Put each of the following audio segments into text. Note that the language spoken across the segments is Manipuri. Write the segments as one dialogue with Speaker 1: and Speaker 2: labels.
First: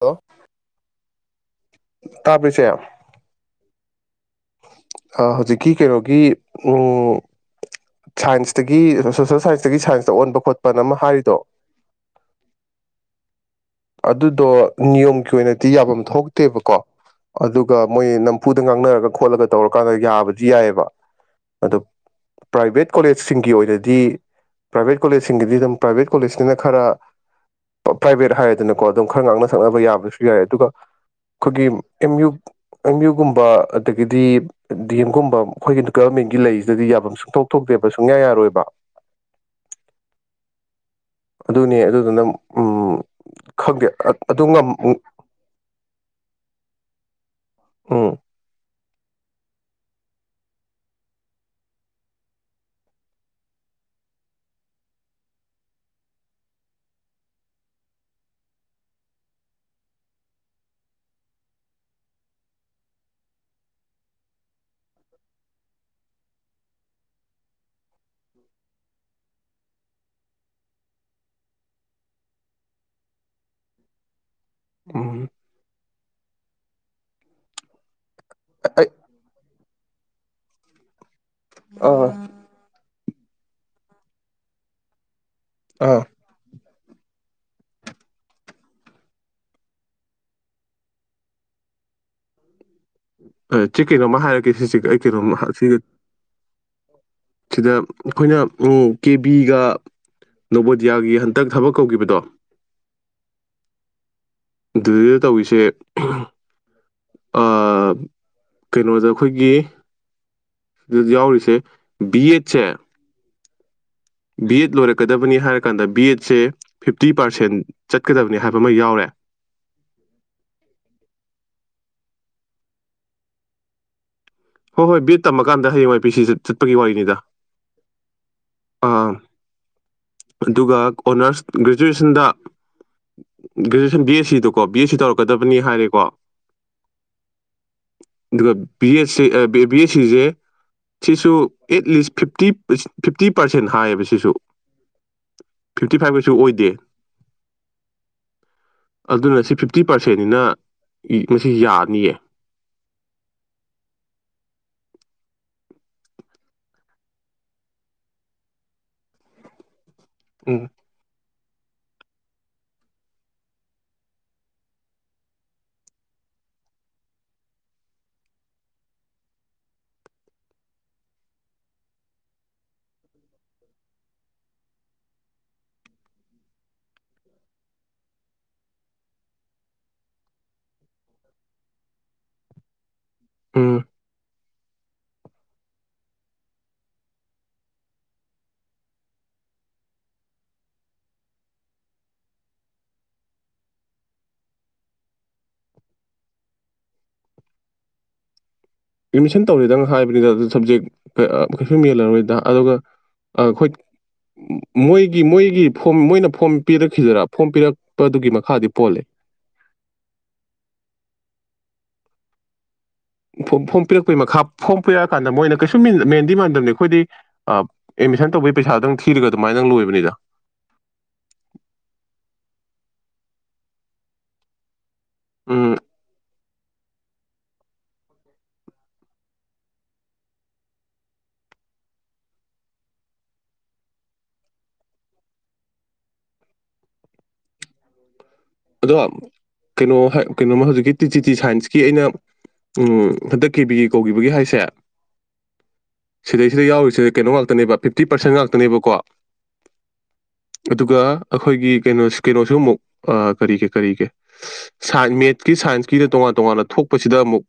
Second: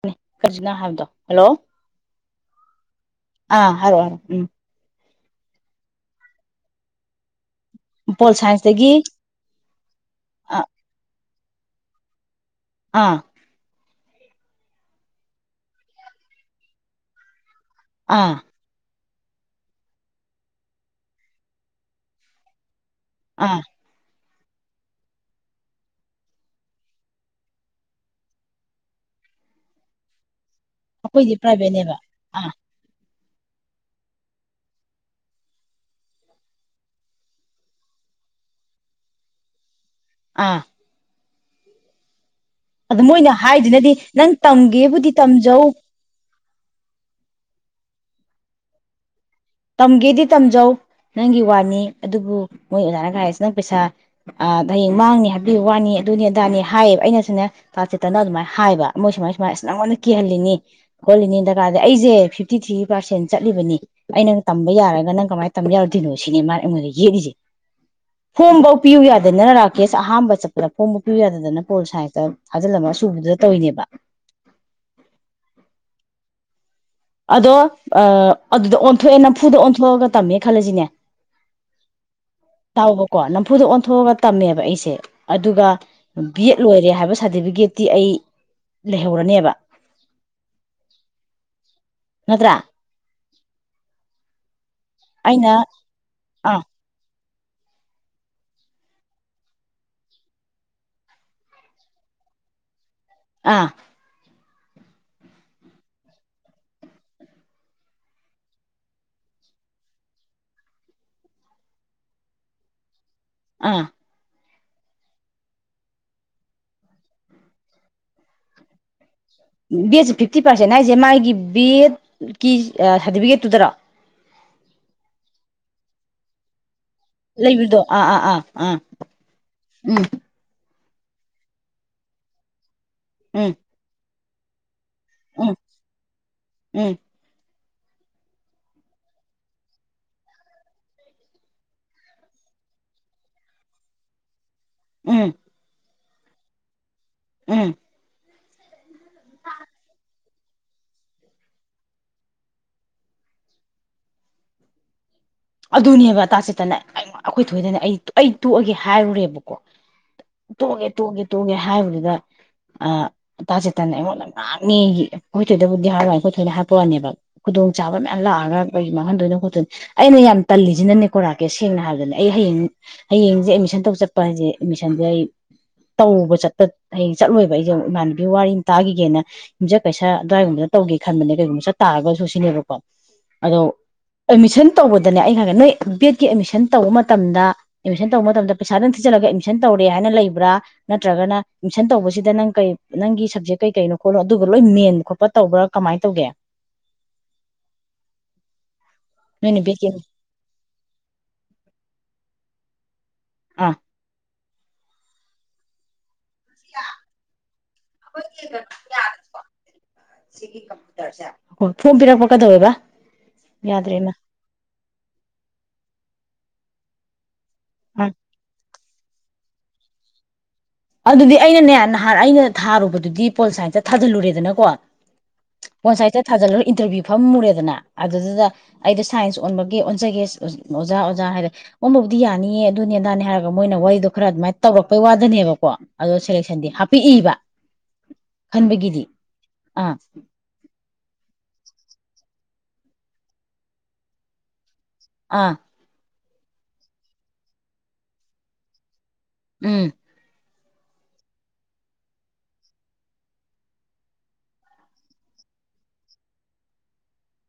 Speaker 1: ꯍꯜꯂꯣ
Speaker 2: ꯀꯖꯤꯅꯥ ꯍꯥꯕꯗꯣ ꯍꯜꯂꯣ
Speaker 1: ꯇꯥꯕ꯭ꯔ ꯏꯆꯦ
Speaker 2: ꯑ ꯍꯥꯏꯔꯣ ꯍꯥꯏꯔꯣ ꯎꯝ
Speaker 1: ꯑꯥ ꯍꯧꯖꯤꯛꯀꯤ ꯀꯩꯅꯣꯒꯤ ꯎ
Speaker 2: ꯎꯝ ꯄꯣꯜ
Speaker 1: ꯁꯥꯏꯟꯁꯇꯒꯤ ꯁꯣꯁꯦꯜ ꯁꯥꯏꯟꯁꯇꯒꯤ ꯁꯥꯏꯟꯁꯇ ꯑꯣꯟꯕ
Speaker 2: ꯑꯥ
Speaker 1: ꯈꯣꯠꯄꯅ ꯑꯃ ꯍꯥꯏꯔꯤꯗꯣ
Speaker 2: ꯑꯥ
Speaker 1: ꯑꯗꯨꯗꯣ ꯅꯤꯌꯣꯝꯒꯤ ꯑꯣꯏꯅꯗꯤ ꯌꯥꯕꯝ ꯊꯣꯛꯇꯦꯕꯀꯣ ꯑꯗꯨꯒ ꯃꯣꯏ
Speaker 2: ꯑꯥ
Speaker 1: ꯅꯝꯐꯨꯗ ꯉꯥꯡꯅꯔꯒ ꯈꯣꯠꯂꯒ ꯇꯧꯔꯀꯥꯟꯗ ꯌꯥꯕꯗꯤ ꯌꯥꯏꯌꯥꯕ ꯑꯗꯣ ꯄ꯭ꯔꯥꯏꯚꯦꯠ ꯀꯣꯂꯦꯖꯁꯤꯡꯒꯤ
Speaker 2: ꯑꯥ
Speaker 1: ꯑꯣꯏꯅꯗꯤ ꯄ꯭ꯔꯥꯏꯚꯦꯠ ꯀꯣꯂꯦꯖꯁꯤꯡꯒꯤꯗꯤ ꯑꯗꯨꯝ ꯄ꯭ꯔꯥꯏꯚꯦꯠ ꯀꯣꯂꯦꯖꯅꯤꯅ ꯈꯔ ꯄ꯭ꯔꯥꯏꯚꯦꯠ ꯍꯥꯏ ꯑꯗꯨꯅꯀꯣ ꯑꯗꯨꯝ ꯈꯔ ꯉꯥꯡꯅ ꯁꯛꯅꯕ ꯌꯥꯕꯁꯨ ꯌꯥꯏ ꯑꯗꯨꯒ
Speaker 2: ꯑꯩꯈꯣꯏꯗꯤ
Speaker 1: ꯈꯨꯒꯤ
Speaker 2: ꯄ꯭ꯔꯥꯏꯚꯦꯠꯅꯦꯕ
Speaker 1: ꯑꯦꯝ ꯌꯨ
Speaker 2: ꯑꯥ
Speaker 1: ꯑꯦꯝ ꯌꯨꯒꯨꯝ ꯑꯗꯒꯤꯗꯤ ꯗꯤ ꯑꯦꯝꯒꯨꯝꯕ ꯑꯈꯣꯏꯒꯤ ꯒꯃꯦꯟꯒꯤ ꯂꯩꯖꯤꯗꯗꯤ ꯌꯥꯕꯝ ꯁꯨꯡꯊꯣꯛ ꯊꯣꯛꯇꯦꯕ ꯁꯨꯡꯌꯥ ꯌꯥꯔꯣꯏꯕ
Speaker 2: ꯑꯥ
Speaker 1: ꯑꯗꯨꯅꯦ ꯑꯗꯨꯗꯨ ꯅ
Speaker 2: ꯑꯗꯨ ꯃꯣꯏꯅ ꯍꯥꯏꯗꯨꯅꯗꯤ ꯅꯪ
Speaker 1: ꯉꯝ
Speaker 2: ꯇꯝꯒꯦꯕꯨꯗꯤ ꯇꯝꯖꯧ
Speaker 1: ꯎꯝ
Speaker 2: ꯇꯝꯒꯦꯗꯤ ꯇꯝꯖꯧ ꯅꯪꯒꯤ ꯋꯥꯅꯤ ꯑꯗꯨꯕꯨ ꯃꯣꯏ ꯑꯣꯖꯥꯅ ꯀꯥꯏꯔꯤꯁ ꯅꯪ ꯄꯩꯁꯥ ꯍꯌꯦꯡ ꯃꯥꯡꯅꯤ ꯍꯥꯏꯕꯤ ꯋꯥꯅꯤ ꯑꯗꯨꯅꯤ ꯑꯗꯥꯅꯤ ꯍꯥꯏꯕ ꯑꯩꯅꯁꯨꯅꯦ ꯇꯥ ꯆꯤꯠꯇꯅ ꯑꯗꯨꯃꯥꯏꯅ ꯍꯥꯏꯕ ꯃꯣꯏ ꯁꯨꯃꯥꯏ ꯁꯨꯃꯥꯏ ꯑꯁ ꯅꯪꯉꯣꯟꯗ ꯀꯤꯍꯜꯂꯤꯅꯤ ꯈꯣꯠꯂꯤꯅꯤ ꯗꯔꯀꯥꯔꯗꯤ ꯑꯩꯖꯦ ꯐꯤꯐꯇꯤ ꯊ꯭ꯔꯤ ꯄꯥꯔꯁꯦꯟ ꯆꯠꯂꯤꯕꯅꯤ ꯑꯩꯅ ꯇꯝꯕ ꯌꯥꯔꯒ ꯅꯪ ꯀꯃꯥꯏꯅ ꯇꯝꯕ ꯌꯥꯔꯨꯗꯣꯏꯅꯣ ꯁꯤꯅꯦ ꯃꯥꯅ ꯑꯩꯉꯣꯟꯗ ꯌꯦꯠꯂꯤꯖꯦ ꯐꯣꯝꯕꯧꯎ ꯄꯤꯌꯨ ꯌꯥꯗꯅ ꯔꯥꯀꯦꯁ ꯑꯍꯥꯥꯝꯕ ꯆꯠꯄꯗ ꯐꯣꯝꯕꯧꯎ ꯄꯤꯌꯨ ꯌꯥꯗꯅ ꯄꯣꯜ ꯁꯥꯏꯟꯁꯇ ꯊꯥꯖꯤꯜꯂꯝꯕ ꯑ ꯁꯨꯕꯗꯨꯗ ꯇꯧꯏꯅꯦꯕ
Speaker 1: ꯎꯝ
Speaker 2: ꯑꯗꯣ ꯑ ꯑꯗꯨꯗ
Speaker 1: ꯑꯩ
Speaker 2: ꯑꯣꯟꯊꯣꯛꯑꯦ ꯅꯝꯐꯨ ꯗ ꯑꯣꯟ ꯊꯣꯛꯑꯒ ꯇꯝꯃꯦ ꯈꯜꯂꯖꯤꯅꯦ
Speaker 1: ꯑ
Speaker 2: ꯀꯣ ꯅꯝꯐꯨꯗ ꯑꯣꯟꯊꯣꯛꯑꯒ ꯇꯝꯃꯦꯕ ꯑꯩꯁꯦ ꯑꯗꯨꯒ
Speaker 1: ꯑꯥ
Speaker 2: ꯕꯤ ꯑꯦꯡ ꯂꯣꯏꯔꯦ ꯍꯥꯏꯕ ꯁꯥꯗꯤꯕꯤꯒꯦꯠꯇꯤ ꯑꯩ ꯂꯩꯍꯧꯔꯅꯦꯕ ꯅꯠꯇ꯭ꯔꯥ
Speaker 1: ꯑ ꯆꯦ ꯀꯩꯅꯣꯝꯃ ꯍꯥꯏꯔꯛꯀꯦ ꯁꯤꯖꯦ ꯑꯩ ꯀꯩꯅꯣꯝꯃ
Speaker 2: ꯑꯩꯅ
Speaker 1: ꯁꯤꯖꯦ
Speaker 2: ꯑꯥ
Speaker 1: ꯁꯤꯗ ꯑꯩꯈꯣꯏꯅ ꯀꯦꯕꯤꯒ ꯅꯕꯣꯗꯤꯌꯥꯒꯤ ꯍꯟꯇꯛ ꯊꯕꯛ ꯀꯧꯒꯤꯕꯗꯣ
Speaker 2: ꯑꯥ
Speaker 1: ꯗꯨꯗ ꯇꯧꯋꯤꯁꯦ ꯑ ꯀꯩꯅꯣꯗ ꯑꯩꯈꯣꯏꯒꯤ ꯑꯗ ꯌꯥꯎꯔꯤꯁꯦ ꯕꯤ ꯑꯦꯗꯁꯦ
Speaker 2: ꯑꯥ
Speaker 1: ꯕꯤ ꯑꯦꯗ ꯂꯣꯏꯔꯛꯀꯗꯕꯅꯤ ꯍꯥꯏꯔ ꯀꯥꯟꯗ ꯕꯤ ꯑꯦꯗꯁꯦ ꯐꯤꯞꯇꯤ ꯄꯥꯔꯁꯦꯟ ꯆꯠꯀꯗꯕꯅꯤ ꯍꯥꯏꯕ ꯑꯃ ꯌꯥꯎꯔꯦ
Speaker 2: ꯕꯦꯗꯁꯦ ꯐꯤꯐꯇꯤ ꯄꯥꯔꯁꯦꯟ ꯍꯥꯏꯖꯦ ꯃꯥꯏꯒꯤ ꯕꯦꯗ ꯀꯤ ꯁꯥꯔꯇꯤꯐꯤꯀꯦꯠꯇꯨꯗꯔꯣ
Speaker 1: ꯍꯣ ꯍꯣꯏ ꯕꯤ ꯑꯦꯗ ꯇꯝꯃꯀꯥꯟꯗ ꯍꯌꯦꯡꯋꯥꯏ ꯄꯤꯁꯤ ꯆꯠꯄꯒꯤ ꯋꯥꯔꯤ
Speaker 2: ꯂꯩꯕꯗꯣ ꯑꯥ ꯑꯥ ꯑꯥ ꯑꯥ ꯎꯝ
Speaker 1: ꯑꯗꯨꯒ ꯑꯣꯅꯔꯁ ꯒ꯭ꯔꯦꯖꯨꯑꯦꯁꯟꯗ
Speaker 2: ꯎꯝ
Speaker 1: [inaudible] ꯁꯤꯗꯣ ꯀꯣꯞ ꯕꯤ ꯑꯦꯗ ꯁꯨ
Speaker 2: ꯎꯝ
Speaker 1: ꯇꯧꯔꯛꯀꯗꯕꯅꯤ ꯍꯥꯏꯔꯦꯀꯣ
Speaker 2: ꯎꯝ
Speaker 1: ꯑꯗꯨꯒ ꯕꯤ ꯑꯦꯗ ꯁꯤ ꯑ ꯕꯤ ꯑꯦ ꯁꯤꯖꯦ ꯁꯤꯁꯨ at least fifty fifty percent ꯍꯥꯏꯌꯦꯕ ꯁꯤꯁꯨ
Speaker 2: ꯎꯝ
Speaker 1: ꯐꯤꯐꯇꯤ ꯐꯥꯏꯚꯑꯁꯨ ꯑꯣꯏꯗꯦ
Speaker 2: ꯎꯝ
Speaker 1: ꯑꯗꯨꯅ ꯁꯤ ꯐꯤꯞꯇꯤ ꯄꯥꯔꯁꯦꯟꯅꯤꯅ ꯏ ꯁꯤ ꯌꯥꯅꯤꯌꯦ
Speaker 2: ꯑꯗꯨꯅꯦꯕ ꯇꯥꯆꯦꯇꯟꯅ ꯑꯩ ꯑꯩꯈꯣꯏ ꯊꯣꯏꯗꯅ ꯑꯩ ꯑꯩ ꯇꯣꯛꯑꯒꯦ ꯍꯥꯏꯔꯨꯔꯦꯕꯀꯣ
Speaker 1: ꯎꯝ
Speaker 2: ꯇꯣꯛꯑꯒꯦ ꯇꯣꯛꯑꯒꯦ ꯇꯣꯛꯑꯒꯦ ꯍꯥꯏꯕꯗꯨꯗ ꯑ ꯇꯥꯆꯦꯠꯇꯟꯅ ꯑꯩꯉꯣꯟꯗ ꯉꯥꯡꯉꯦꯌꯦ ꯑꯩꯈꯣꯏ ꯊꯣꯏꯗꯕꯨꯗꯤ ꯍꯥꯏꯔꯣꯏ ꯑꯩꯈꯣꯏ ꯊꯣꯏꯅ ꯍꯥꯄꯛꯄ ꯋꯥꯅꯦꯕ ꯈꯨꯗꯣꯡ ꯆꯥꯕ ꯃꯌꯥꯝ ꯂꯥꯛꯑꯒ ꯀꯩꯒꯤ ꯃꯥꯡꯍꯟꯗꯣꯏꯅ ꯈꯣꯠꯇꯣꯏꯅ ꯑꯩꯅ ꯌꯥꯝ ꯇꯜꯂꯤꯖꯤꯅꯅꯦꯀꯣ ꯔꯥꯀꯦꯁ ꯁꯦꯡꯅ ꯍꯥꯏꯔꯕꯗꯅꯦ ꯑꯩ ꯍꯌꯦꯡ ꯍꯌꯦꯡꯖꯦ ꯑꯦꯃꯤꯁꯟ ꯇꯧ ꯆꯠꯄ ꯍꯥꯏꯖꯦ ꯑꯦꯃꯤꯁꯟꯖꯦ ꯑꯩ ꯇꯧꯕ ꯆꯠꯄ ꯍꯌꯦꯡ ꯆꯠꯂꯣꯏꯕ ꯑꯩꯖꯦ ꯏꯃꯥꯟꯅꯕꯤ ꯋꯥꯔꯤ ꯑꯃ ꯇꯥꯒꯤꯒꯦꯅ ꯌꯨꯝꯖꯀꯩꯁ ꯑꯗꯥꯏꯒꯨꯝꯕꯗ ꯇꯧꯒꯦ ꯈꯟꯕꯅꯦ ꯀꯩꯒꯨꯝꯕ ꯆꯠ ꯇꯥꯔꯒꯁꯨ ꯁꯤꯅꯦꯕꯀꯣ ꯑꯗꯣ
Speaker 1: ꯎꯝ
Speaker 2: ꯑꯦꯗꯃꯤꯁꯟ ꯇꯧꯕꯗꯅꯦ ꯑꯩꯅ ꯈꯪ ꯅꯣꯏ ꯕꯤ ꯑꯦꯗꯀꯤ ꯑꯦꯗꯃꯤꯁꯟ ꯇꯧꯕ ꯃꯇꯝꯗ ꯑꯦꯗꯃꯤꯁꯟ ꯇꯧꯕ ꯃꯇꯝꯗ ꯄꯩꯁꯥ ꯗꯪ ꯊꯤꯖꯤꯜꯂꯒ ꯑꯦꯗꯃꯤꯁꯟ ꯇꯧꯔꯦ ꯍꯥꯏꯅ ꯂꯩꯕ꯭ꯔꯥ ꯅꯠꯇ꯭ꯔꯒꯅ ꯑꯦꯃꯤꯁꯟ ꯇꯧꯕꯖꯤꯗ ꯅꯪ ꯀꯩ ꯅꯪꯒꯤ ꯁꯕꯖꯦꯛ ꯀꯩ ꯀꯩꯅꯣ ꯈꯣꯠꯅꯣ ꯑꯗꯨꯒ ꯂꯣꯏ ꯃꯦꯟ ꯈꯣꯠꯄ ꯇꯧꯕ꯭ꯔꯥ ꯀꯃꯥꯏ ꯇꯧꯒꯦ
Speaker 1: ꯑꯦꯃꯤꯁꯟ
Speaker 2: ꯅꯣꯏꯅ
Speaker 1: ꯇꯧꯔꯦꯗꯪ
Speaker 2: ꯕꯦꯠꯀꯤ
Speaker 1: ꯍꯥꯏꯕꯅꯤꯗ ꯑꯗꯨ ꯁꯞꯖꯦꯛ ꯀꯩꯁꯨꯝ ꯍꯦꯜꯂꯔꯣꯏꯗ ꯑꯗꯨꯒ ꯑ ꯈꯣꯏ
Speaker 2: ꯑꯥ
Speaker 1: ꯃꯣꯏꯒꯤ ꯃꯣꯏꯒꯤ ꯐꯣꯝ ꯃꯣꯏꯅ ꯐꯣꯝ ꯄꯤꯔꯛꯈꯤꯗꯔꯥ ꯐꯣꯝ ꯄꯤꯔꯛꯄꯗꯨꯒꯤ ꯃꯈꯥꯗꯤ ꯄꯣꯜꯂꯦ
Speaker 2: ꯀꯗꯧꯌꯦꯕ
Speaker 1: ꯐꯣꯝ ꯄꯤꯔꯛꯄꯒꯤ ꯃꯈꯥ ꯐꯣꯝ ꯄꯤꯔꯛꯑꯀꯥꯟꯗ ꯃꯣꯏꯅ ꯀꯩꯁꯨ ꯃꯦꯟꯗꯤ ꯃꯥꯟꯗꯕꯅꯤꯀꯣ ꯈꯣꯏꯗꯤ ꯑ
Speaker 2: ꯑꯥ
Speaker 1: ꯑꯦꯃꯤꯁꯟ ꯇꯧꯕꯩ ꯄꯩꯁꯥ ꯗꯪ ꯊꯤꯔꯒ ꯑꯗꯨꯃꯥꯏ ꯗꯪ ꯂꯣꯏꯕꯅꯤꯗ
Speaker 2: ꯑꯗꯨꯗꯤ ꯑꯩꯅꯅꯦ ꯅꯍꯥꯟ ꯑꯩꯅ ꯊꯥꯔꯨꯕꯗꯨꯗꯤ ꯄꯣꯜ ꯁꯥꯏꯟꯁꯇ ꯊꯥꯖꯤꯜꯂꯨꯔꯦꯗꯅꯀꯣ
Speaker 1: ꯎꯝ
Speaker 2: [unintelligible] ꯏꯟꯇꯔꯕꯤꯌꯨ ꯐꯝꯃꯨꯔꯦꯗꯅ ꯑꯗꯨꯗꯨꯗ ꯑꯩꯗꯣ ꯁꯥꯏꯟꯁ ꯑꯣꯟꯕꯒꯤ ꯑꯣꯟꯖꯒꯦ ꯑꯣꯖꯥ ꯑꯣꯖꯥ ꯍꯥꯏꯔ ꯑꯣꯟꯕꯕꯨꯗꯤ ꯌꯥꯅꯤꯌꯦ ꯑꯗꯨꯅꯤ ꯑꯗꯥꯅꯦ ꯍꯥꯏꯔꯒ ꯃꯣꯏꯅ ꯋꯥꯔꯤꯗꯣ ꯈꯔ ꯑꯗꯨꯃꯥꯏꯅ ꯇꯧꯔꯛꯄꯩ ꯋꯥꯗꯅꯦꯕ ꯀꯣ ꯑꯗꯣ ꯁꯦꯂꯦꯛꯁꯟꯗꯤ ꯍꯥꯄ ꯏꯕ
Speaker 1: ꯑꯗꯣ ꯀꯩꯅꯣ ꯀꯩꯅꯣꯃ ꯍꯖꯤꯀꯤ ꯇꯤ ꯆꯤ ꯇꯤ ꯁꯥꯏꯟꯁꯀꯤ ꯑꯩꯅ ꯎ ꯍꯟꯗꯛ ꯀꯦꯕꯤ ꯀꯧꯒꯤꯕꯒꯤ ꯍꯥꯏꯁꯦ
Speaker 2: ꯑꯥ
Speaker 1: ꯁꯤꯗꯩꯁꯤꯗ ꯌꯥꯎꯔꯤꯁꯦ ꯀꯩꯅꯣ ꯉꯥꯛꯇꯅꯦꯕ ꯐꯤꯞꯇꯤ ꯄꯥꯔꯁꯦꯟ ꯉꯥꯛꯇꯅꯦꯕꯀꯣ
Speaker 2: ꯎꯝ
Speaker 1: ꯑꯗꯨꯒ ꯑꯈꯣꯏꯒꯤ ꯀꯩꯅꯣ ꯀꯩꯅꯣꯁꯨ ꯑꯃꯨꯛ ꯀꯔꯤꯒꯤ ꯀꯔꯤꯒꯤ ꯁꯥꯟ ꯃꯦꯠꯀꯤ ꯁꯥꯏꯟꯁꯀꯤꯅ ꯇꯣꯉꯥꯟ ꯇꯣꯉꯥꯟꯅ ꯊꯣꯛꯄꯁꯤꯗ ꯑꯃꯨꯛ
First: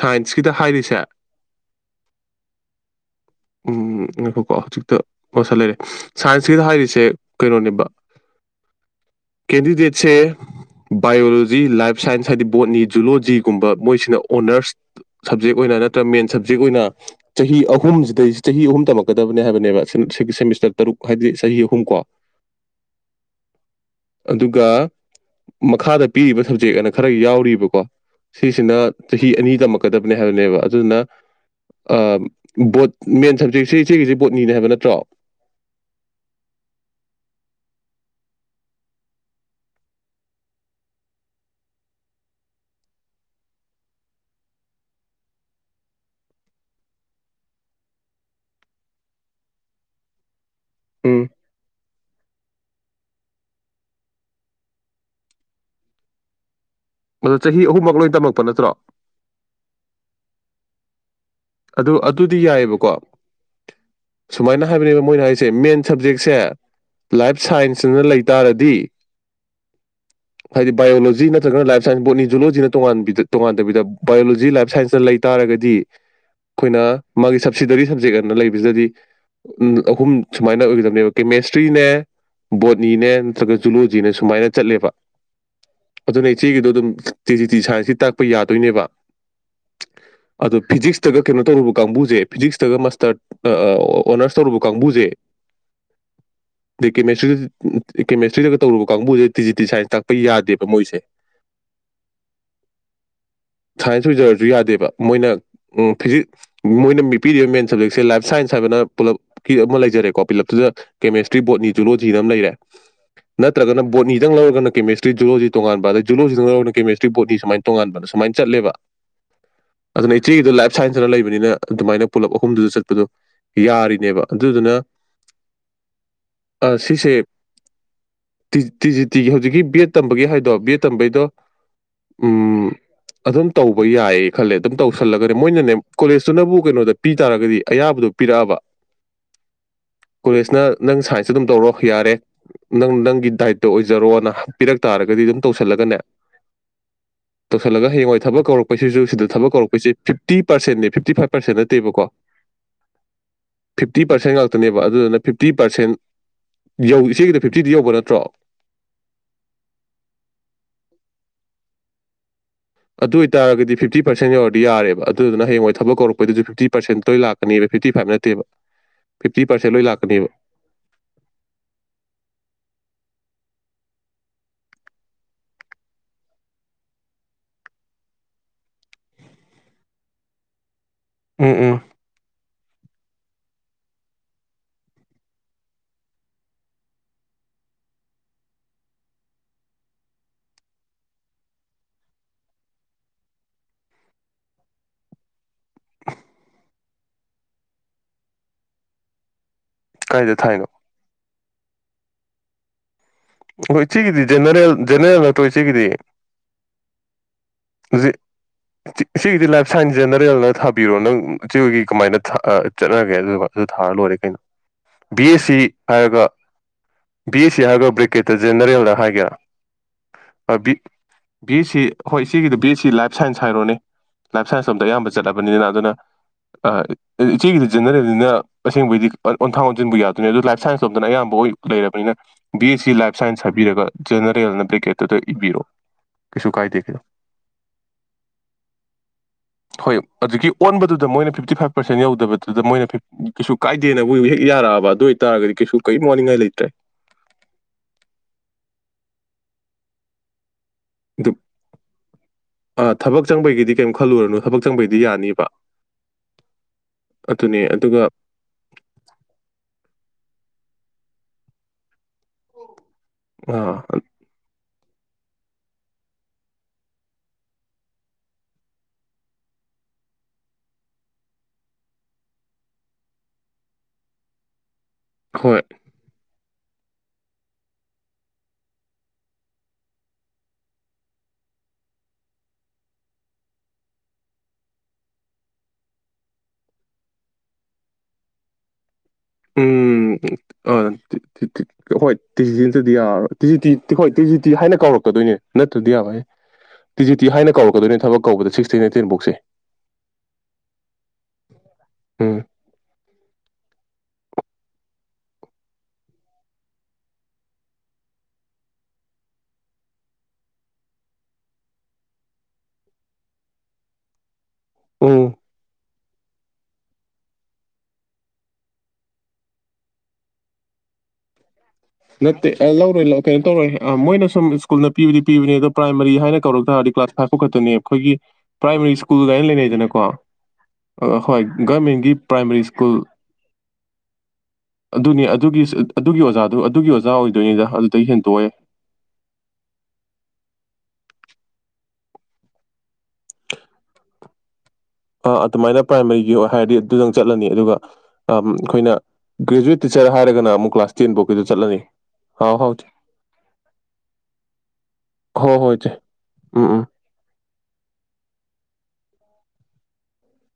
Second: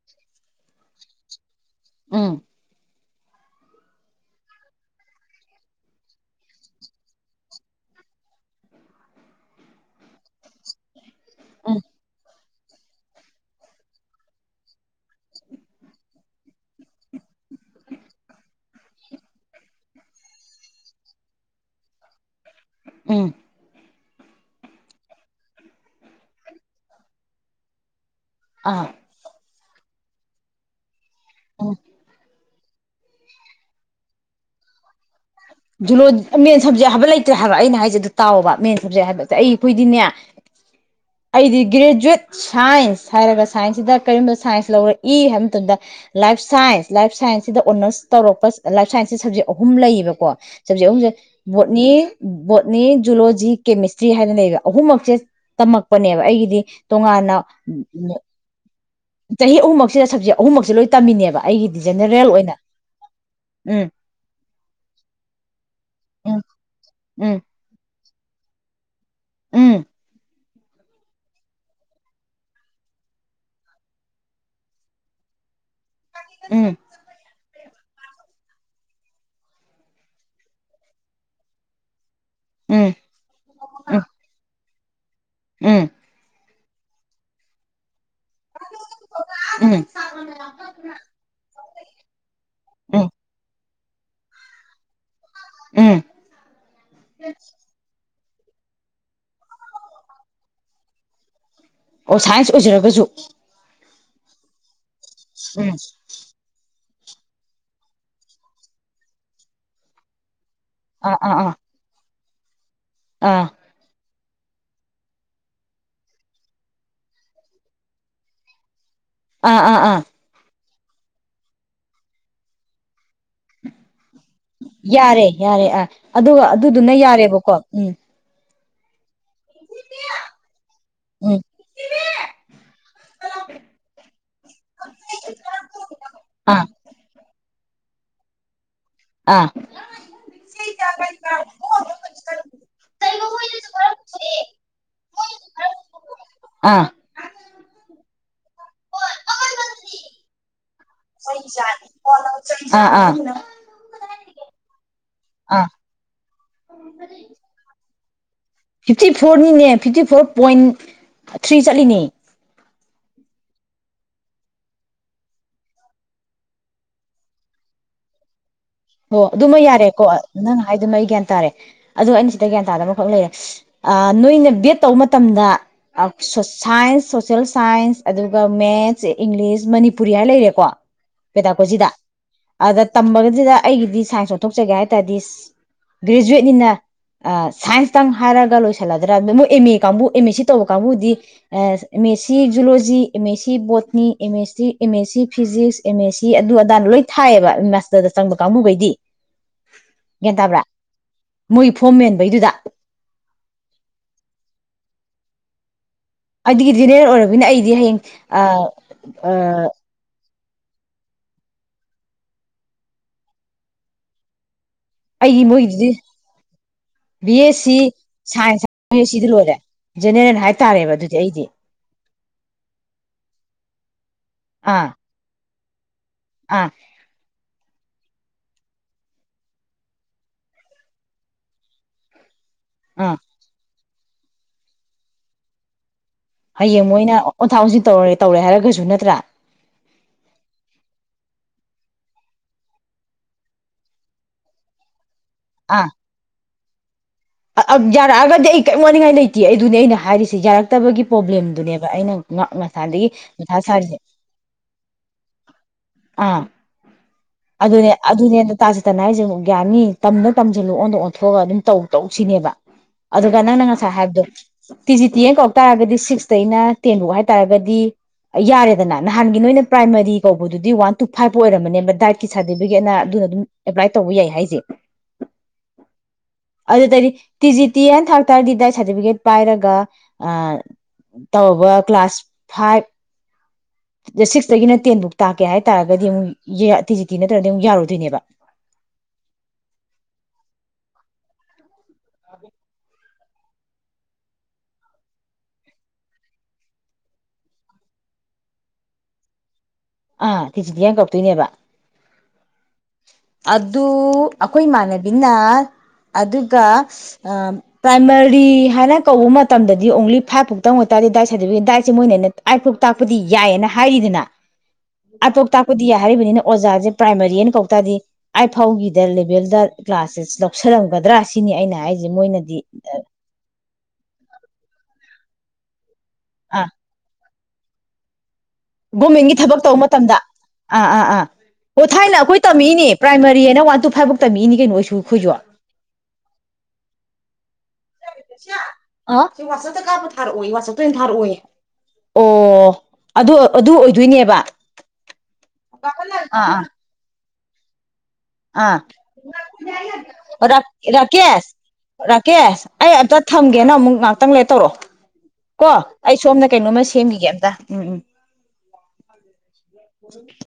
Speaker 1: ꯁꯥꯏꯟꯁꯀꯤꯗ ꯍꯥꯏꯔꯤꯁꯦ
Speaker 2: ꯑꯪ
Speaker 1: ꯎꯝ ꯉꯥꯏꯈꯣꯀꯣ ꯍꯧꯖꯤꯛꯇ ꯑꯣꯁꯤ ꯂꯩꯔꯦ ꯁꯥꯏꯟꯁꯀꯤꯗ ꯍꯥꯏꯔꯤꯁꯦ ꯀꯩꯅꯣꯅꯦꯕ ꯀꯦꯟꯗꯤꯗꯦꯠꯁꯦ ꯕꯥꯌꯣꯂꯣꯖꯤ
Speaker 2: ꯎꯝ
Speaker 1: ꯂꯥꯏꯐ ꯁꯥꯏꯟꯁ ꯍꯥꯏꯗꯤ ꯕꯣꯠꯅꯤ ꯖꯨꯂꯣꯖꯤꯒꯨꯝꯕ ꯃꯣꯏꯁꯤꯅ ꯑꯣꯅꯔꯁ ꯁꯕꯖꯦꯛ ꯑꯣꯏꯅ ꯅꯠꯇ꯭ꯔ ꯃꯦꯟ ꯁꯕꯖꯦꯛ ꯑꯣꯏꯅ ꯆꯍꯤ ꯑꯍꯨꯝꯁꯤꯗꯩꯁꯤ ꯆꯍꯤ ꯑꯍꯨꯝ ꯇꯝꯂꯃꯛꯀꯗꯕꯅꯦ ꯍꯥꯏꯕꯅꯦꯕ ꯁꯦꯃꯤꯁꯇꯔ ꯇꯔꯨꯛ ꯍꯥꯏꯗꯤ ꯆꯍꯤ ꯑꯍꯨꯝ ꯀꯣ
Speaker 2: ꯎꯝ
Speaker 1: ꯑꯗꯨꯒ ꯃꯈꯥꯗ ꯄꯤꯔꯤꯕ ꯁꯕꯖꯦꯛ ꯑꯅ ꯈꯔ ꯌꯥꯎꯔꯤꯕꯀꯣ ꯁꯤꯁꯤꯅ
Speaker 2: ꯑꯥ
Speaker 1: ꯆꯍꯤ ꯑꯅꯤꯗꯃꯛ ꯀꯗꯕꯅꯤ ꯍꯥꯏꯕꯅꯦꯕ ꯑꯗꯨꯅ
Speaker 2: ꯎꯝ
Speaker 1: ꯑꯥ ꯕꯣꯠ ꯃꯦꯟ ꯁꯕꯖꯦꯛꯁꯦ ꯏꯆꯦꯒꯤꯖꯦ ꯕꯣꯠꯅꯤꯅꯦ ꯍꯥꯏꯕ ꯅꯠꯇ꯭ꯔꯣ
Speaker 2: ꯖꯨꯂꯣ ꯃꯦꯟ ꯁꯕꯖꯦꯛ ꯍꯥꯏꯕ ꯂꯩꯇ꯭ꯔꯦ ꯍꯥꯏꯕ ꯑꯩꯅ ꯍꯥꯏꯖꯦ ꯑꯗꯨꯇꯥꯎꯕ ꯃꯦꯟ ꯁꯕꯖꯦꯛ ꯍꯥꯏꯕꯁꯦ ꯑꯩ ꯑꯩꯈꯣꯏꯗꯤꯅꯦ ꯑꯩꯗꯤ ꯒ꯭ꯔꯦꯖꯨꯋꯦꯠ ꯁꯥꯏꯟꯁ ꯍꯥꯏꯔꯒ ꯁꯥꯏꯟꯁꯁꯤꯗ ꯀꯔꯤꯒꯨꯝꯕ ꯁꯥꯏꯟꯁ ꯂꯧꯔꯛꯏ ꯍꯥꯏꯕ ꯃꯇꯝꯗ ꯂꯥꯏꯐ ꯁꯥꯏꯟꯁ ꯂꯥꯏꯐ ꯁꯥꯏꯟꯁꯁꯤꯗ ꯑꯣꯅꯔꯁ ꯇꯧꯔꯛꯄ ꯂꯥꯏꯐ ꯁꯥꯏꯟꯁꯁꯤ ꯁꯞꯖꯦꯛ ꯑꯍꯨꯝ ꯂꯩꯌꯦꯕꯀꯣ ꯁꯕꯖꯦꯛ ꯑꯍꯨꯝꯖꯦ
Speaker 1: ꯎꯝ
Speaker 2: ꯕꯣꯠꯅꯤ ꯕꯣꯠꯅꯤ ꯖꯨꯂꯣꯖꯤ ꯀꯦꯃꯤꯁꯇ꯭ꯔꯤ ꯍꯥꯏꯅ ꯂꯩꯕ ꯑꯍꯨꯝꯃꯛꯁꯦ ꯇꯝꯃꯛꯄꯅꯦꯕ ꯑꯩꯒꯤꯗꯤ ꯇꯣꯉꯥꯟꯅ
Speaker 1: ꯑꯗ ꯆꯍꯤ ꯑꯍꯨꯝꯃꯛ ꯂꯣꯏ ꯇꯝꯃꯛꯄ ꯅꯠꯇ꯭ꯔꯣ
Speaker 2: ꯆꯍꯤ ꯑꯍꯨꯝꯃꯛꯁꯤꯗ ꯁꯞꯖꯦꯛ ꯑꯍꯨꯝꯃꯛꯁ ꯂꯣꯏ ꯇꯝꯃꯤꯅꯦꯕ ꯑꯩꯒꯤꯗꯤ
Speaker 1: ꯑꯗꯨ
Speaker 2: ꯖꯦꯅꯦꯔꯦꯜ
Speaker 1: ꯑꯗꯨꯗꯤ
Speaker 2: ꯑꯣꯏꯅ
Speaker 1: ꯌꯥꯏꯌꯥꯕꯀꯣ
Speaker 2: ꯎꯝ
Speaker 1: ꯁꯨꯃꯥꯏꯅ ꯍꯥꯏꯕꯅꯦꯕ ꯃꯣꯏꯅ ꯍꯥꯏꯁꯦ ꯃꯦꯟ ꯁꯕꯖꯦꯛꯁꯦ
Speaker 2: ꯎꯝ
Speaker 1: ꯂꯥꯏꯞ ꯁꯥꯏꯟꯁꯅ ꯂꯩ ꯇꯥꯔꯗꯤ
Speaker 2: ꯎꯝ
Speaker 1: ꯍꯥꯏꯗꯤ ꯕꯥꯏꯑꯣꯂꯣꯖꯤ ꯅꯠꯇ꯭ꯔꯒꯅ ꯂꯥꯏꯞ ꯁꯥꯏꯟꯁ ꯕꯣꯠꯅꯤꯖꯨꯂꯣꯖꯤꯅ ꯇꯣꯉꯥꯟꯗ ꯇꯣꯉꯥꯟꯗꯕꯤꯗ ꯕꯥꯏꯑꯣꯂꯣꯖꯤ ꯂꯥꯏꯞ ꯁꯥꯏꯟꯁꯇ ꯂꯩ ꯇꯥꯔꯒꯗꯤ
Speaker 2: ꯎꯝ
Speaker 1: ꯈꯣꯏꯅ ꯃꯥꯒꯤ ꯁꯤꯗꯔꯤ ꯁꯞꯖꯦꯛ ꯑꯅ ꯂꯩꯕꯁꯤꯗꯗꯤ ꯑꯍꯨꯝ ꯁꯨꯃꯥꯏꯅ ꯑꯣꯏꯒꯗꯕꯅꯦꯕ ꯀꯦꯃꯦꯁꯇ꯭ꯔꯤꯅꯦ
Speaker 2: ꯎꯝ ꯎꯝ
Speaker 1: ꯕꯣꯠꯅꯤꯅꯦ ꯅꯠꯇ꯭ꯔꯒ ꯖꯨꯂꯣꯖꯤꯅꯦ ꯁꯨꯃꯥꯏꯅ ꯆꯠꯂꯦꯕ
Speaker 2: ꯎꯝ
Speaker 1: ꯒꯤꯗꯣ ꯑꯗꯨꯝ ꯇꯤ ꯖꯤ ꯇꯤ ꯁꯥꯏꯟꯁꯀꯤ ꯇ ꯌꯥꯗꯣꯏꯅꯦꯕ
Speaker 2: ꯎꯝ ꯎꯝ
Speaker 1: ꯑ ꯐꯤꯖꯤꯛꯁ ꯇꯒ ꯀꯩꯅꯣ ꯇꯧꯔꯨꯕ ꯀꯥꯡꯕꯨꯁꯦ ꯐꯤꯖꯤꯛꯁꯇꯒ
Speaker 2: ꯎꯝ
Speaker 1: ꯃꯥꯁꯇꯔ ꯑ ꯑ ꯑꯣ ꯑꯣꯅꯔꯁ ꯇꯧꯔꯨꯕ ꯀꯥꯡꯕꯨꯁꯦ
Speaker 2: ꯎꯝ
Speaker 1: ꯗ ꯀꯦꯃꯦꯁꯇ꯭ꯔꯤ ꯀꯦꯃꯦꯁꯇ꯭ꯔꯤꯗꯒ ꯇꯧꯔꯨꯕ ꯀꯥꯡꯕꯨꯁꯦ ꯗꯤꯖꯤꯇꯤ ꯁꯥꯏꯟꯁ ꯇꯥꯛꯄ ꯌꯥꯗꯦꯕ ꯃꯣꯏꯁꯦ
Speaker 2: ꯑꯣ ꯁꯥꯏꯟꯁ ꯑꯣꯏꯖꯔꯒꯁꯨ
Speaker 1: ꯁꯥꯏꯟꯁ ꯁꯣꯏꯖꯔꯁꯨ ꯌꯥꯗꯦꯕ ꯃꯣꯏꯅ ꯎꯝ ꯐꯤꯖ ꯃꯣꯏꯅ ꯄꯤꯔꯤꯕ ꯃꯦꯟ ꯁꯕꯖꯦꯛꯁꯦ ꯂꯥꯏꯞ ꯁꯥꯏꯟꯁ ꯍꯥꯏꯕ ꯄꯨꯂꯞ ꯀꯤ ꯑꯃ ꯂꯩꯖꯔꯦꯀꯣ ꯄꯨꯂꯞ
Speaker 2: ꯑꯥ ꯑꯥ
Speaker 1: ꯀꯃꯦꯁꯇ꯭ꯔꯤ
Speaker 2: ꯑꯥ
Speaker 1: ꯚꯣꯠꯅꯤ ꯓꯨ ꯖꯤ ꯑꯃ ꯂꯩꯔꯦ
Speaker 2: ꯑꯥ
Speaker 1: ꯅꯠꯇ꯭ꯔꯒꯅ ꯕꯣꯠꯅꯤ ꯗꯪ ꯂꯧꯔꯒꯅ ꯀꯦꯃꯦꯁꯇꯔꯤ ꯖꯨꯂꯣꯖꯤ ꯇꯣꯉꯥꯟꯕ ꯑꯗ ꯖꯨꯂꯣꯖꯤ ꯂꯧꯔꯒꯅ ꯀꯦꯃꯦꯁꯇ꯭ꯔꯤ ꯕꯣꯠꯅꯤ ꯁꯨꯃꯥꯏꯟ ꯇꯣꯉꯥꯟꯕ ꯁꯨꯃꯥꯏꯅ ꯆꯠꯂꯦꯕ
Speaker 2: ꯑꯥ ꯑꯥ ꯑꯥ
Speaker 1: ꯑꯩꯒꯤꯗꯣ ꯂꯥꯏꯞ ꯁꯥꯏꯟꯁꯇꯅ ꯂꯩꯕꯅꯤꯅ ꯑꯗꯨꯃꯥꯏꯅ ꯄꯨꯂꯞ ꯑꯍꯨꯝꯗꯨꯗ ꯆꯠꯄꯗꯣ ꯌꯥꯔꯤꯅꯦꯕ ꯑꯗꯨꯗꯨꯅ
Speaker 2: ꯌꯥꯔꯦ ꯌꯥꯔꯦ ꯑ ꯑꯗꯨꯒ ꯑꯗꯨꯗꯨꯅ ꯌꯥꯔꯦꯕꯀꯣ ꯎꯝ
Speaker 1: T G T G T ꯍꯧꯖꯤꯛꯀꯤ ꯕꯤ ꯑꯦꯠ ꯇꯝꯕꯒꯤ ꯍꯥꯏꯗꯣ ꯕꯤꯑꯦꯠ ꯇꯝꯕꯒꯤꯗꯣ
Speaker 2: ꯎꯝ
Speaker 1: ꯎꯝ ꯑꯗꯨꯝ ꯇꯧꯕ ꯌꯥꯏꯌꯦ ꯈꯜꯂꯦ ꯑꯗꯨꯝ ꯇꯧ ꯈꯜꯂꯒꯅꯧ ꯃꯣꯏꯅꯅꯦ ꯀꯣꯂꯦꯁꯇꯨꯅꯕꯨ
Speaker 2: ꯑꯥ
Speaker 1: ꯀꯩꯅꯣꯗ ꯄꯤ ꯇꯔ ꯒꯗꯤ ꯑꯌꯥꯕꯗꯨ ꯄꯤꯔꯛꯑꯕ
Speaker 2: ꯑꯥ ꯑꯥ
Speaker 1: ꯀꯣꯂꯦꯖꯅ ꯅꯪ ꯁꯥꯏꯟꯁ ꯑꯗꯨꯝ ꯇꯧꯔꯣ ꯌꯥꯔꯦ ꯅꯪ ꯅꯪꯒꯤ ꯗꯥꯏꯠꯇ ꯑꯣꯏꯖꯔꯣꯅ ꯄꯤꯔꯛ ꯇꯥꯔꯒꯗꯤ ꯑꯗꯨꯝ ꯇꯧꯁꯤꯜꯂꯒꯅꯦ
Speaker 2: ꯑꯥ
Speaker 1: ꯇꯧꯁꯤꯜꯂꯒ ꯍꯌꯦꯡꯋꯥꯏ ꯊꯕꯛ ꯀꯧꯔꯛꯄꯁꯤꯁꯨ ꯁꯤꯗ ꯊꯕꯛ ꯀꯧꯔꯛ ꯄꯁꯦ ꯐꯤꯞꯇꯤ ꯄꯥꯔꯁꯦꯟꯅꯦ ꯐꯤꯞ
Speaker 2: ꯑ
Speaker 1: ꯐꯤꯞꯇꯤ
Speaker 2: ꯑ
Speaker 1: ꯄꯥꯔꯁꯦꯟ ꯉꯥꯛꯇꯅꯦꯕ ꯑꯗꯨꯗꯨꯅ ꯐꯤꯞꯇꯤ ꯄꯥꯔꯁꯦꯟ ꯌꯧ ꯏꯆꯦꯒꯤꯗꯣ ꯐꯤꯞꯇꯤꯗꯤ ꯌꯧꯕ ꯅꯠꯇ꯭ꯔꯣ
Speaker 2: ꯐꯤꯐꯇꯤ ꯐꯣꯔꯅꯤꯅꯦ ꯐꯤꯞꯇꯤ ꯐꯣꯔ ꯄꯣꯏꯟ ꯊ꯭ꯔꯤ ꯆꯠꯂꯤꯅꯦ
Speaker 1: ꯑꯗꯨ ꯑꯣꯏꯇꯥꯔꯒꯗꯤ ꯐꯤꯐꯇꯤ ꯄꯥꯔꯁꯦꯟ ꯌꯧꯔꯗꯤ ꯌꯥꯔꯦꯕ ꯑꯗꯨꯗꯨꯅ ꯍꯌꯦꯡꯋꯥꯏ ꯊꯕꯛ ꯀꯧꯔꯛꯄꯗꯨꯗꯤ ꯐꯤꯞꯇꯤ ꯄꯥꯔꯁꯦꯟ ꯂꯣꯏ ꯂꯥꯛꯀꯅꯦꯕ ꯐꯤꯞꯇꯤ ꯐꯥꯏꯚ ꯅꯠꯇꯦꯕ
Speaker 2: ꯑꯣ
Speaker 1: ꯐꯤꯞꯇꯤ
Speaker 2: ꯑꯗꯨꯃ
Speaker 1: ꯄꯥꯔꯁꯦꯟ ꯂꯣꯏ
Speaker 2: ꯌꯥꯔꯦꯀꯣ
Speaker 1: ꯂꯥꯛꯀꯅꯦꯕ
Speaker 2: ꯅꯪ ꯍꯥꯏꯗꯨꯃ ꯑꯩ ꯒ꯭ꯌꯥꯟ ꯇꯥꯔꯦ ꯑꯗꯣ ꯑꯩꯅ ꯁꯤꯗ ꯒ꯭ꯌꯥꯟ ꯇꯥꯗꯕ ꯑꯃꯈꯛ ꯂꯩꯔꯦ ꯑ ꯅꯣꯏꯅ ꯕꯤ ꯑꯦꯗ ꯇꯧꯕ ꯃꯇꯝꯗ ꯁꯥꯏꯟꯁ ꯁꯣꯁꯦꯜ ꯁꯥꯏꯟꯁ ꯑꯗꯨꯒ ꯃꯦꯠꯁ ꯏꯪꯂꯤꯁ ꯃꯅꯤꯄꯨꯔꯤ ꯍꯥꯏ ꯂꯩꯔꯦꯀꯣ ꯄꯦꯗꯥ
Speaker 1: ꯎꯝ
Speaker 2: ꯀꯣ
Speaker 1: ꯎꯝ
Speaker 2: ꯖꯤꯗꯥ ꯑꯗ ꯇꯝꯕꯒꯁꯤꯗ ꯑꯩꯒꯤꯗꯤ ꯁꯥꯏꯟꯁ ꯑꯣꯟꯊꯣꯛꯆꯒꯦ ꯍꯥꯏ ꯇꯥꯔꯗꯤ ꯒ꯭ꯔꯦꯖꯨꯋꯦꯠꯅꯤꯅ ꯁꯥꯏꯟꯁꯇꯪ ꯍꯥꯏꯔꯒ ꯂꯣꯏꯁꯜꯂꯗ꯭ꯔꯥ ꯃꯣꯏ ꯑꯦꯝ ꯑꯦ ꯀꯥꯡꯕꯨ ꯑꯦꯝ ꯑꯦꯁ ꯁꯤ ꯇꯧꯕ ꯀꯥꯡꯕꯨꯗꯤ M S C zoology M S C botany M S C M S C physics M S C ꯑꯗꯨ ꯑꯗꯥ ꯂꯣꯏ ꯊꯥꯌꯦꯕ ꯃꯥꯁꯇꯔꯗ ꯆꯪꯕ ꯀꯥꯡꯕꯨꯒꯩꯗꯤ
Speaker 1: ꯀꯥꯏꯗ ꯊꯥꯏꯕ
Speaker 2: ꯃꯣꯏ ꯐꯣꯝ ꯃꯦꯟꯕꯩꯗꯨꯗ
Speaker 1: ꯍꯣꯏ ꯆꯦꯒꯤꯗꯤ ꯖꯦꯅꯔꯦꯜ ꯖꯦꯅꯔꯦꯜ ꯅꯠꯇ꯭ꯔꯣ ꯏꯆꯦꯒꯤꯗꯤ
Speaker 2: ꯑꯧꯗꯤ ꯖꯦꯅꯔꯦꯜ ꯑꯣꯏꯔꯕꯅꯤꯅ ꯑꯩꯗꯤ ꯍꯌꯦꯡ ꯑ ꯑ
Speaker 1: ꯏꯆꯦꯒꯤꯗꯤ ꯂꯥꯏꯐ ꯁꯥꯏꯟꯁ ꯖꯦꯅꯔꯦꯜꯅ ꯊꯥꯕꯤꯔꯣ ꯅꯪ ꯏꯆꯦ ꯍꯣꯏꯒꯤ ꯀꯃꯥꯏꯅ ꯊꯥ ꯆꯠꯅꯒꯦ ꯑꯗꯨ ꯑꯗꯨ ꯊꯥꯔ ꯂꯣꯏꯔꯦ ꯀꯩꯅꯣ ꯕꯤ
Speaker 2: ꯑꯩꯒꯤ
Speaker 1: ꯑꯦꯁ ꯁꯤ
Speaker 2: ꯃꯣꯏꯒꯤꯗꯨꯗꯤ
Speaker 1: ꯍꯥꯏꯔꯒ ꯕꯤ ꯑꯦꯁ ꯁꯤ ꯍꯥꯏꯔꯒ ꯕ꯭ꯔꯦꯛ ꯇ
Speaker 2: ꯁꯥꯏꯟꯁ
Speaker 1: ꯖꯦꯅꯔꯦꯜ ꯂ
Speaker 2: ꯕꯤ ꯑꯦꯁ ꯁꯤꯗꯤ
Speaker 1: ꯍꯥꯏꯒꯦꯔ
Speaker 2: ꯂꯣꯏꯔꯦ ꯖꯦꯅꯦꯔꯦꯜ
Speaker 1: ꯑ ꯕꯤ
Speaker 2: ꯍꯥꯏꯇꯥꯔꯦꯕ ꯑꯗꯨꯗꯤ ꯑꯩꯗꯤ
Speaker 1: ꯕꯤ ꯑꯦ ꯁꯤ ꯍꯣꯏ ꯏꯆꯦꯒꯤꯗ ꯕꯤ ꯑꯦ ꯁꯤ ꯂꯥꯏꯐ ꯁꯥꯏꯟꯁ ꯍꯥꯏꯔꯣꯅꯦ ꯂꯥꯏꯐ ꯁꯥꯏꯟꯁ ꯂꯣꯝꯗ
Speaker 2: ꯑꯥ
Speaker 1: ꯑꯌꯥꯝꯕ ꯆꯠꯂꯕꯅꯤꯅ ꯑꯗꯨꯅ
Speaker 2: ꯑꯥ
Speaker 1: ꯑ ꯏꯆꯦꯒꯤ ꯖꯦꯅꯔꯦꯜꯅꯤꯅ ꯑꯁꯦꯡꯕꯩꯗꯤ ꯑꯣꯟꯊꯥꯡ ꯑꯣꯟꯖꯤꯟꯕꯨ ꯌꯥꯗꯣꯏꯅꯤ ꯑꯗꯨ ꯂꯥꯏꯐ ꯁꯥꯏꯟꯁꯂꯣꯝꯗꯅ ꯑꯌꯥꯝꯕ ꯑꯣꯏ ꯂꯩꯔꯕꯅꯤꯅ ꯕꯤ ꯁꯤ
Speaker 2: ꯑꯥ
Speaker 1: ꯂꯥꯏꯐ ꯁꯥꯏꯟꯁ ꯍꯥꯏꯕꯤꯔꯒ ꯖꯦꯅꯔꯦꯜꯅ ꯕ꯭ꯔꯦꯀꯦꯠꯇꯨꯗ ꯏꯕꯤꯔꯣ ꯀꯩꯁꯨ ꯀꯥꯏꯗꯦ
Speaker 2: ꯍꯌꯦꯡ ꯃꯣꯏꯅ ꯑꯣꯟꯊꯥ ꯑꯣꯟꯖꯤꯟ ꯇꯧꯔꯦ ꯇꯧꯔꯦ ꯍꯥꯏꯔꯒꯖꯨ ꯅꯠꯇ꯭ꯔꯥ
Speaker 1: ꯐꯤꯐꯇꯤ ꯐꯥꯏꯚ ꯄꯥꯔꯁꯦꯟ ꯌꯧꯗꯕꯗꯨꯗ ꯃꯣꯏꯅ ꯐꯤꯐ ꯀꯩꯁꯨ ꯀꯥꯏꯗꯦꯅꯕꯨ ꯍꯦꯛ ꯌꯥꯔꯛꯑꯕ ꯑꯗꯨ ꯑꯣꯏꯗꯤ ꯇꯥꯔꯒꯗꯤ ꯀꯩꯁꯨ ꯀꯩꯝ ꯋꯥꯅꯤꯡꯉꯥꯏ ꯂꯩꯇ꯭ꯔꯦ
Speaker 2: ꯑ ꯌꯥꯔꯛꯑꯒꯗꯤ ꯑꯩ ꯀꯩꯝ ꯋꯥꯅꯤꯡꯉꯥꯏ ꯂꯩꯇꯦ ꯑꯩ ꯑꯗꯨꯅꯦ ꯑꯩꯅ ꯍꯥꯏꯔꯤꯁꯦ ꯌꯥꯔꯛ ꯇꯕꯒꯤ
Speaker 1: ꯑꯗꯨ
Speaker 2: ꯄ꯭ꯔꯣꯕ꯭ꯂꯦꯝꯗꯨꯅꯦꯕ ꯑꯩꯅ ꯉ
Speaker 1: ꯑ
Speaker 2: ꯉꯁꯥꯏꯗꯒꯤ
Speaker 1: ꯊꯕꯛ
Speaker 2: ꯃꯊꯥ
Speaker 1: ꯆꯪꯕꯒꯤꯗꯤ ꯀꯩꯝ
Speaker 2: ꯁꯥꯔꯤꯖꯦ
Speaker 1: ꯈꯜꯂꯨꯔꯅꯨ ꯊꯕꯛ ꯆꯪꯕꯩꯗꯤ ꯌꯥꯅꯤꯕ
Speaker 2: ꯑꯥ ꯑꯗꯨꯅꯦ ꯑꯗꯨꯅꯦ ꯇꯥꯆꯦꯇꯟꯅ ꯍꯥꯏꯖꯦ ꯑꯃꯨꯛ ꯌꯥꯅꯤ ꯇꯝꯅ ꯇꯝꯖꯤꯜꯂꯣ ꯑꯣꯟꯗ ꯑꯣꯟꯊꯣꯛꯑꯒ ꯑꯗꯨꯝ ꯇꯧ ꯇꯧꯁꯤꯅꯦꯕ ꯑꯗꯨꯒ
Speaker 1: ꯑ
Speaker 2: ꯅꯪꯅ ꯉꯁꯥꯏ ꯍꯥꯏꯕꯗꯣ ꯇꯤ ꯖꯤ ꯇꯤ ꯍꯥꯏꯅ ꯀꯧꯔꯛ ꯇꯥꯔꯒꯗꯤ ꯁꯤꯛꯁꯇꯩꯅ ꯇꯦꯟꯕꯣꯛ ꯍꯥꯏꯇꯥꯔꯒꯗꯤ ꯌꯥꯔꯦꯗꯅ ꯅꯍꯥꯟꯒꯤ ꯅꯣꯏꯅ ꯄ꯭ꯔꯥꯏꯃꯔꯤ ꯀꯧꯕꯗꯨꯗꯤ ꯋꯥꯟ ꯇꯨ ꯐꯥꯏꯚꯄꯣ ꯑꯣꯏꯔꯃꯅꯦꯕ ꯗꯥꯏꯠ ꯀꯤ ꯁꯥꯔꯇꯤꯕꯤꯀꯦꯠꯅ ꯑꯗꯨꯅ ꯑꯗꯨꯝ ꯑꯦꯄ꯭ꯂꯥꯏ ꯇꯧꯕ ꯌꯥꯏ ꯍꯥꯏꯖꯦ
Speaker 1: ꯍꯣꯏ
Speaker 2: ꯑꯗꯨꯗꯗꯤ ꯇꯤ ꯖꯤ ꯇꯤ ꯍꯥꯏꯅ ꯊꯥꯔꯛ ꯇꯥꯔꯗꯤ ꯗꯥꯏꯠ ꯁꯥꯔꯇꯤꯕꯤꯀꯦꯠ ꯄꯥꯏꯔꯒ ꯑ ꯇꯧꯔꯕ ꯀ꯭ꯂꯥꯁ ꯐꯥꯏꯚ ꯁꯤꯛꯁꯇꯒꯤꯅ ꯇꯦꯟꯕꯣꯛ ꯇꯥꯛꯀꯦ ꯍꯥꯏ ꯇꯥꯔꯒꯗꯤ ꯑꯃꯨꯛ ꯇꯤ ꯖꯤ ꯇꯤ ꯅꯠꯇ꯭ꯔꯗꯤ ꯑꯃꯨꯛ ꯌꯥꯔꯨꯗꯨꯏꯅꯦꯕ
Speaker 1: ꯎꯝ ꯑꯥ ꯍꯣꯏ ꯇꯤ ꯖꯤ ꯅꯠꯇ꯭ꯔꯗꯤ ꯌꯥꯔꯔꯣꯏ ꯇꯤꯖꯤ ꯇꯤ ꯍꯣꯏ ꯇꯤ ꯖꯤ ꯇꯤ ꯍꯥꯏꯅ ꯀꯧꯔꯛꯀꯗꯣꯏꯅꯦ ꯅꯠꯇ꯭ꯔꯗꯤ ꯌꯥꯔꯣꯏꯍꯦ ꯇꯤ ꯖꯤ ꯇꯤ ꯍꯥꯏꯅ ꯀꯧꯔꯛꯀꯗꯣꯏꯅꯦ ꯊꯕꯛ ꯀꯧꯕꯗ ꯁꯤꯛꯁꯇꯤꯟ ꯑꯥꯏꯇꯤꯟꯕꯣꯛꯁꯦ
Speaker 2: ꯑꯥ ꯇꯤ ꯖꯤ ꯇꯤ ꯍꯥꯏꯅ ꯀꯧꯔꯛꯇꯣꯏꯅꯦꯕ
Speaker 1: ꯎꯝ
Speaker 2: ꯑꯗꯨ ꯑꯩꯈꯣꯏ ꯃꯥꯟꯅꯕꯤꯅ ꯑꯗꯨꯒ ꯑ ꯄ꯭ꯔꯥꯏꯃꯔꯤ ꯍꯥꯏꯅ ꯀꯧꯕ ꯃꯇꯝꯗꯗꯤ ꯑꯣꯡꯂꯤ ꯐꯥꯏꯚ ꯐꯣꯛ ꯇꯪ ꯑꯣꯏꯇꯥꯥꯔꯗꯤ ꯗꯥꯏꯠ ꯁꯥꯔꯇꯤꯐꯤꯀꯦꯠ ꯗꯥꯏꯁꯦ ꯃꯣꯏꯅ ꯑꯩꯅ ꯑꯥꯏꯠ ꯐꯥꯎ ꯇꯥꯛꯄꯗꯤ ꯌꯥꯏꯌꯦꯅ ꯍꯥꯏꯔꯤꯗꯅ
Speaker 1: ꯎꯝ
Speaker 2: ꯑꯥ ꯑꯥꯇꯣꯛ ꯇꯥꯛꯄꯗꯤ ꯌꯥ ꯍꯥꯏꯔꯤꯕꯅꯤꯅ ꯑꯣꯖꯥꯁꯦ ꯄ꯭ꯔꯥꯏꯃꯔꯤꯑꯅ ꯀꯧ ꯇꯥꯔꯗꯤ ꯑꯥꯏꯠ ꯐꯥꯎꯒꯤꯗ ꯂꯦꯚꯦꯜꯗ ꯀ꯭ꯂꯥꯁꯁꯦ ꯂꯧꯁꯜꯂꯝꯒꯗ꯭ꯔ ꯁꯤꯅꯤ ꯑꯩꯅ ꯍꯥꯏꯁꯦ
Speaker 1: ꯅꯠꯇꯦ
Speaker 2: ꯃꯣꯏꯅꯗꯤ
Speaker 1: ꯂꯧꯔꯣꯏ ꯂꯧ ꯀꯩꯅꯣ ꯇꯧꯔꯣꯏ ꯑ ꯃꯣꯏꯅ ꯁꯨꯝ ꯁ꯭ꯀꯨꯜꯅꯗ ꯄꯤꯕꯗꯤ ꯄꯤꯕꯅꯤ ꯑꯗꯣ ꯄ꯭ꯔꯥꯏꯝ ꯃꯔꯤ ꯍꯥꯏꯅ ꯀꯧꯔ
Speaker 2: ꯑꯥ
Speaker 1: ꯇꯔꯗꯤ ꯀ꯭ꯂꯥꯁ ꯍꯥꯏꯄꯛꯀꯇꯣꯏꯅꯦ ꯑꯩꯈꯣꯏꯒꯤ ꯄ꯭ꯔꯥꯏꯃꯥꯔꯤ ꯁ꯭ꯀꯨꯜ
Speaker 2: ꯒꯣꯔꯃꯦꯟꯒꯤ
Speaker 1: ꯀꯥꯏꯅ
Speaker 2: ꯊꯕꯛ ꯇꯧꯕ
Speaker 1: ꯂꯩꯅꯩꯗꯅꯀꯣ
Speaker 2: ꯃꯇꯝꯗ ꯑꯥ ꯑꯥ
Speaker 1: ꯑ
Speaker 2: ꯑꯥ
Speaker 1: ꯍꯣꯏ
Speaker 2: ꯑꯣ
Speaker 1: ꯒꯃꯦꯟꯒꯤ
Speaker 2: ꯊꯥꯏꯅ ꯑꯩꯈꯣꯏ
Speaker 1: ꯄ꯭ꯔꯥꯏꯃꯥꯔꯤ
Speaker 2: ꯇꯝꯃꯛꯏꯅꯦ
Speaker 1: ꯁ꯭ꯀꯨꯜ
Speaker 2: ꯄ꯭ꯔꯥꯏꯃꯔꯤꯑꯅ ꯋꯥꯟ ꯇꯨ ꯐꯥꯏꯚꯐꯧ ꯇꯝꯃꯛꯏꯅꯤ ꯀꯩꯅꯣ ꯑꯩꯁꯨ
Speaker 1: ꯑꯗꯨꯅꯤ
Speaker 2: ꯑꯩꯈꯣꯏꯁꯨ
Speaker 1: ꯑꯗꯨꯒꯤ ꯑꯗꯨꯒꯤ ꯑꯣꯖꯥꯗꯨ ꯑꯗꯨꯒꯤ ꯑꯣꯖꯥ ꯑꯣꯏ
Speaker 2: ꯑꯥ ꯋꯥꯆꯞꯇ ꯀꯥꯞꯄ ꯊꯥꯔꯛꯑꯣꯌꯦ ꯋꯥꯆꯞꯇ ꯑꯣꯏꯅ ꯊꯥꯔꯛꯑꯣꯌꯦ ꯑꯣ ꯑꯗꯨ ꯑꯗꯨ ꯑꯣꯏꯗꯣꯏꯅꯦꯕ
Speaker 1: ꯑꯥ ꯑꯗꯨꯃꯥꯏꯅ ꯄ꯭ꯔꯥꯏꯃꯥꯔꯤꯒꯤ
Speaker 2: ꯑꯥ
Speaker 1: ꯑꯣꯏ
Speaker 2: ꯑꯥ
Speaker 1: ꯍꯥꯏꯔꯗꯤ ꯑꯗꯨ ꯆꯠꯂꯅꯤ ꯑꯗꯨꯒ ꯑꯝ
Speaker 2: ꯑꯥ
Speaker 1: ꯑꯩꯈꯣꯏꯅ ꯒ꯭ꯔꯦꯖꯨꯋꯦꯠ ꯇꯤꯆꯔ ꯍꯥꯏꯔꯒꯅ ꯑꯃꯨꯛ ꯀ꯭ꯂꯥꯁ ꯇꯦꯟꯕꯧꯀꯤꯗꯣ
Speaker 2: ꯔꯥꯀꯦꯁ
Speaker 1: ꯆꯠꯂꯅꯤ ꯍꯥꯎ
Speaker 2: ꯔꯥꯀꯦꯁ
Speaker 1: ꯍꯥꯎ ꯆꯦ
Speaker 2: ꯑꯩ ꯑꯝꯇ ꯊꯝꯒꯦ ꯅꯪ ꯑꯃꯨꯛ ꯉꯥꯏꯍꯥꯛꯇꯪ ꯂꯩꯔ ꯇꯧꯔꯛꯑꯣ
Speaker 1: ꯍꯣ
Speaker 2: ꯀꯣ
Speaker 1: ꯍꯣꯏ ꯆꯦ
Speaker 2: ꯑꯩ ꯁꯣꯝꯅ
Speaker 1: ꯎꯝ ꯎꯝ
Speaker 2: ꯀꯩꯅꯣꯝꯃ ꯁꯦꯝꯈꯤꯒꯦ ꯑꯝꯇ ꯎꯝ ꯎꯝ [unintelligible]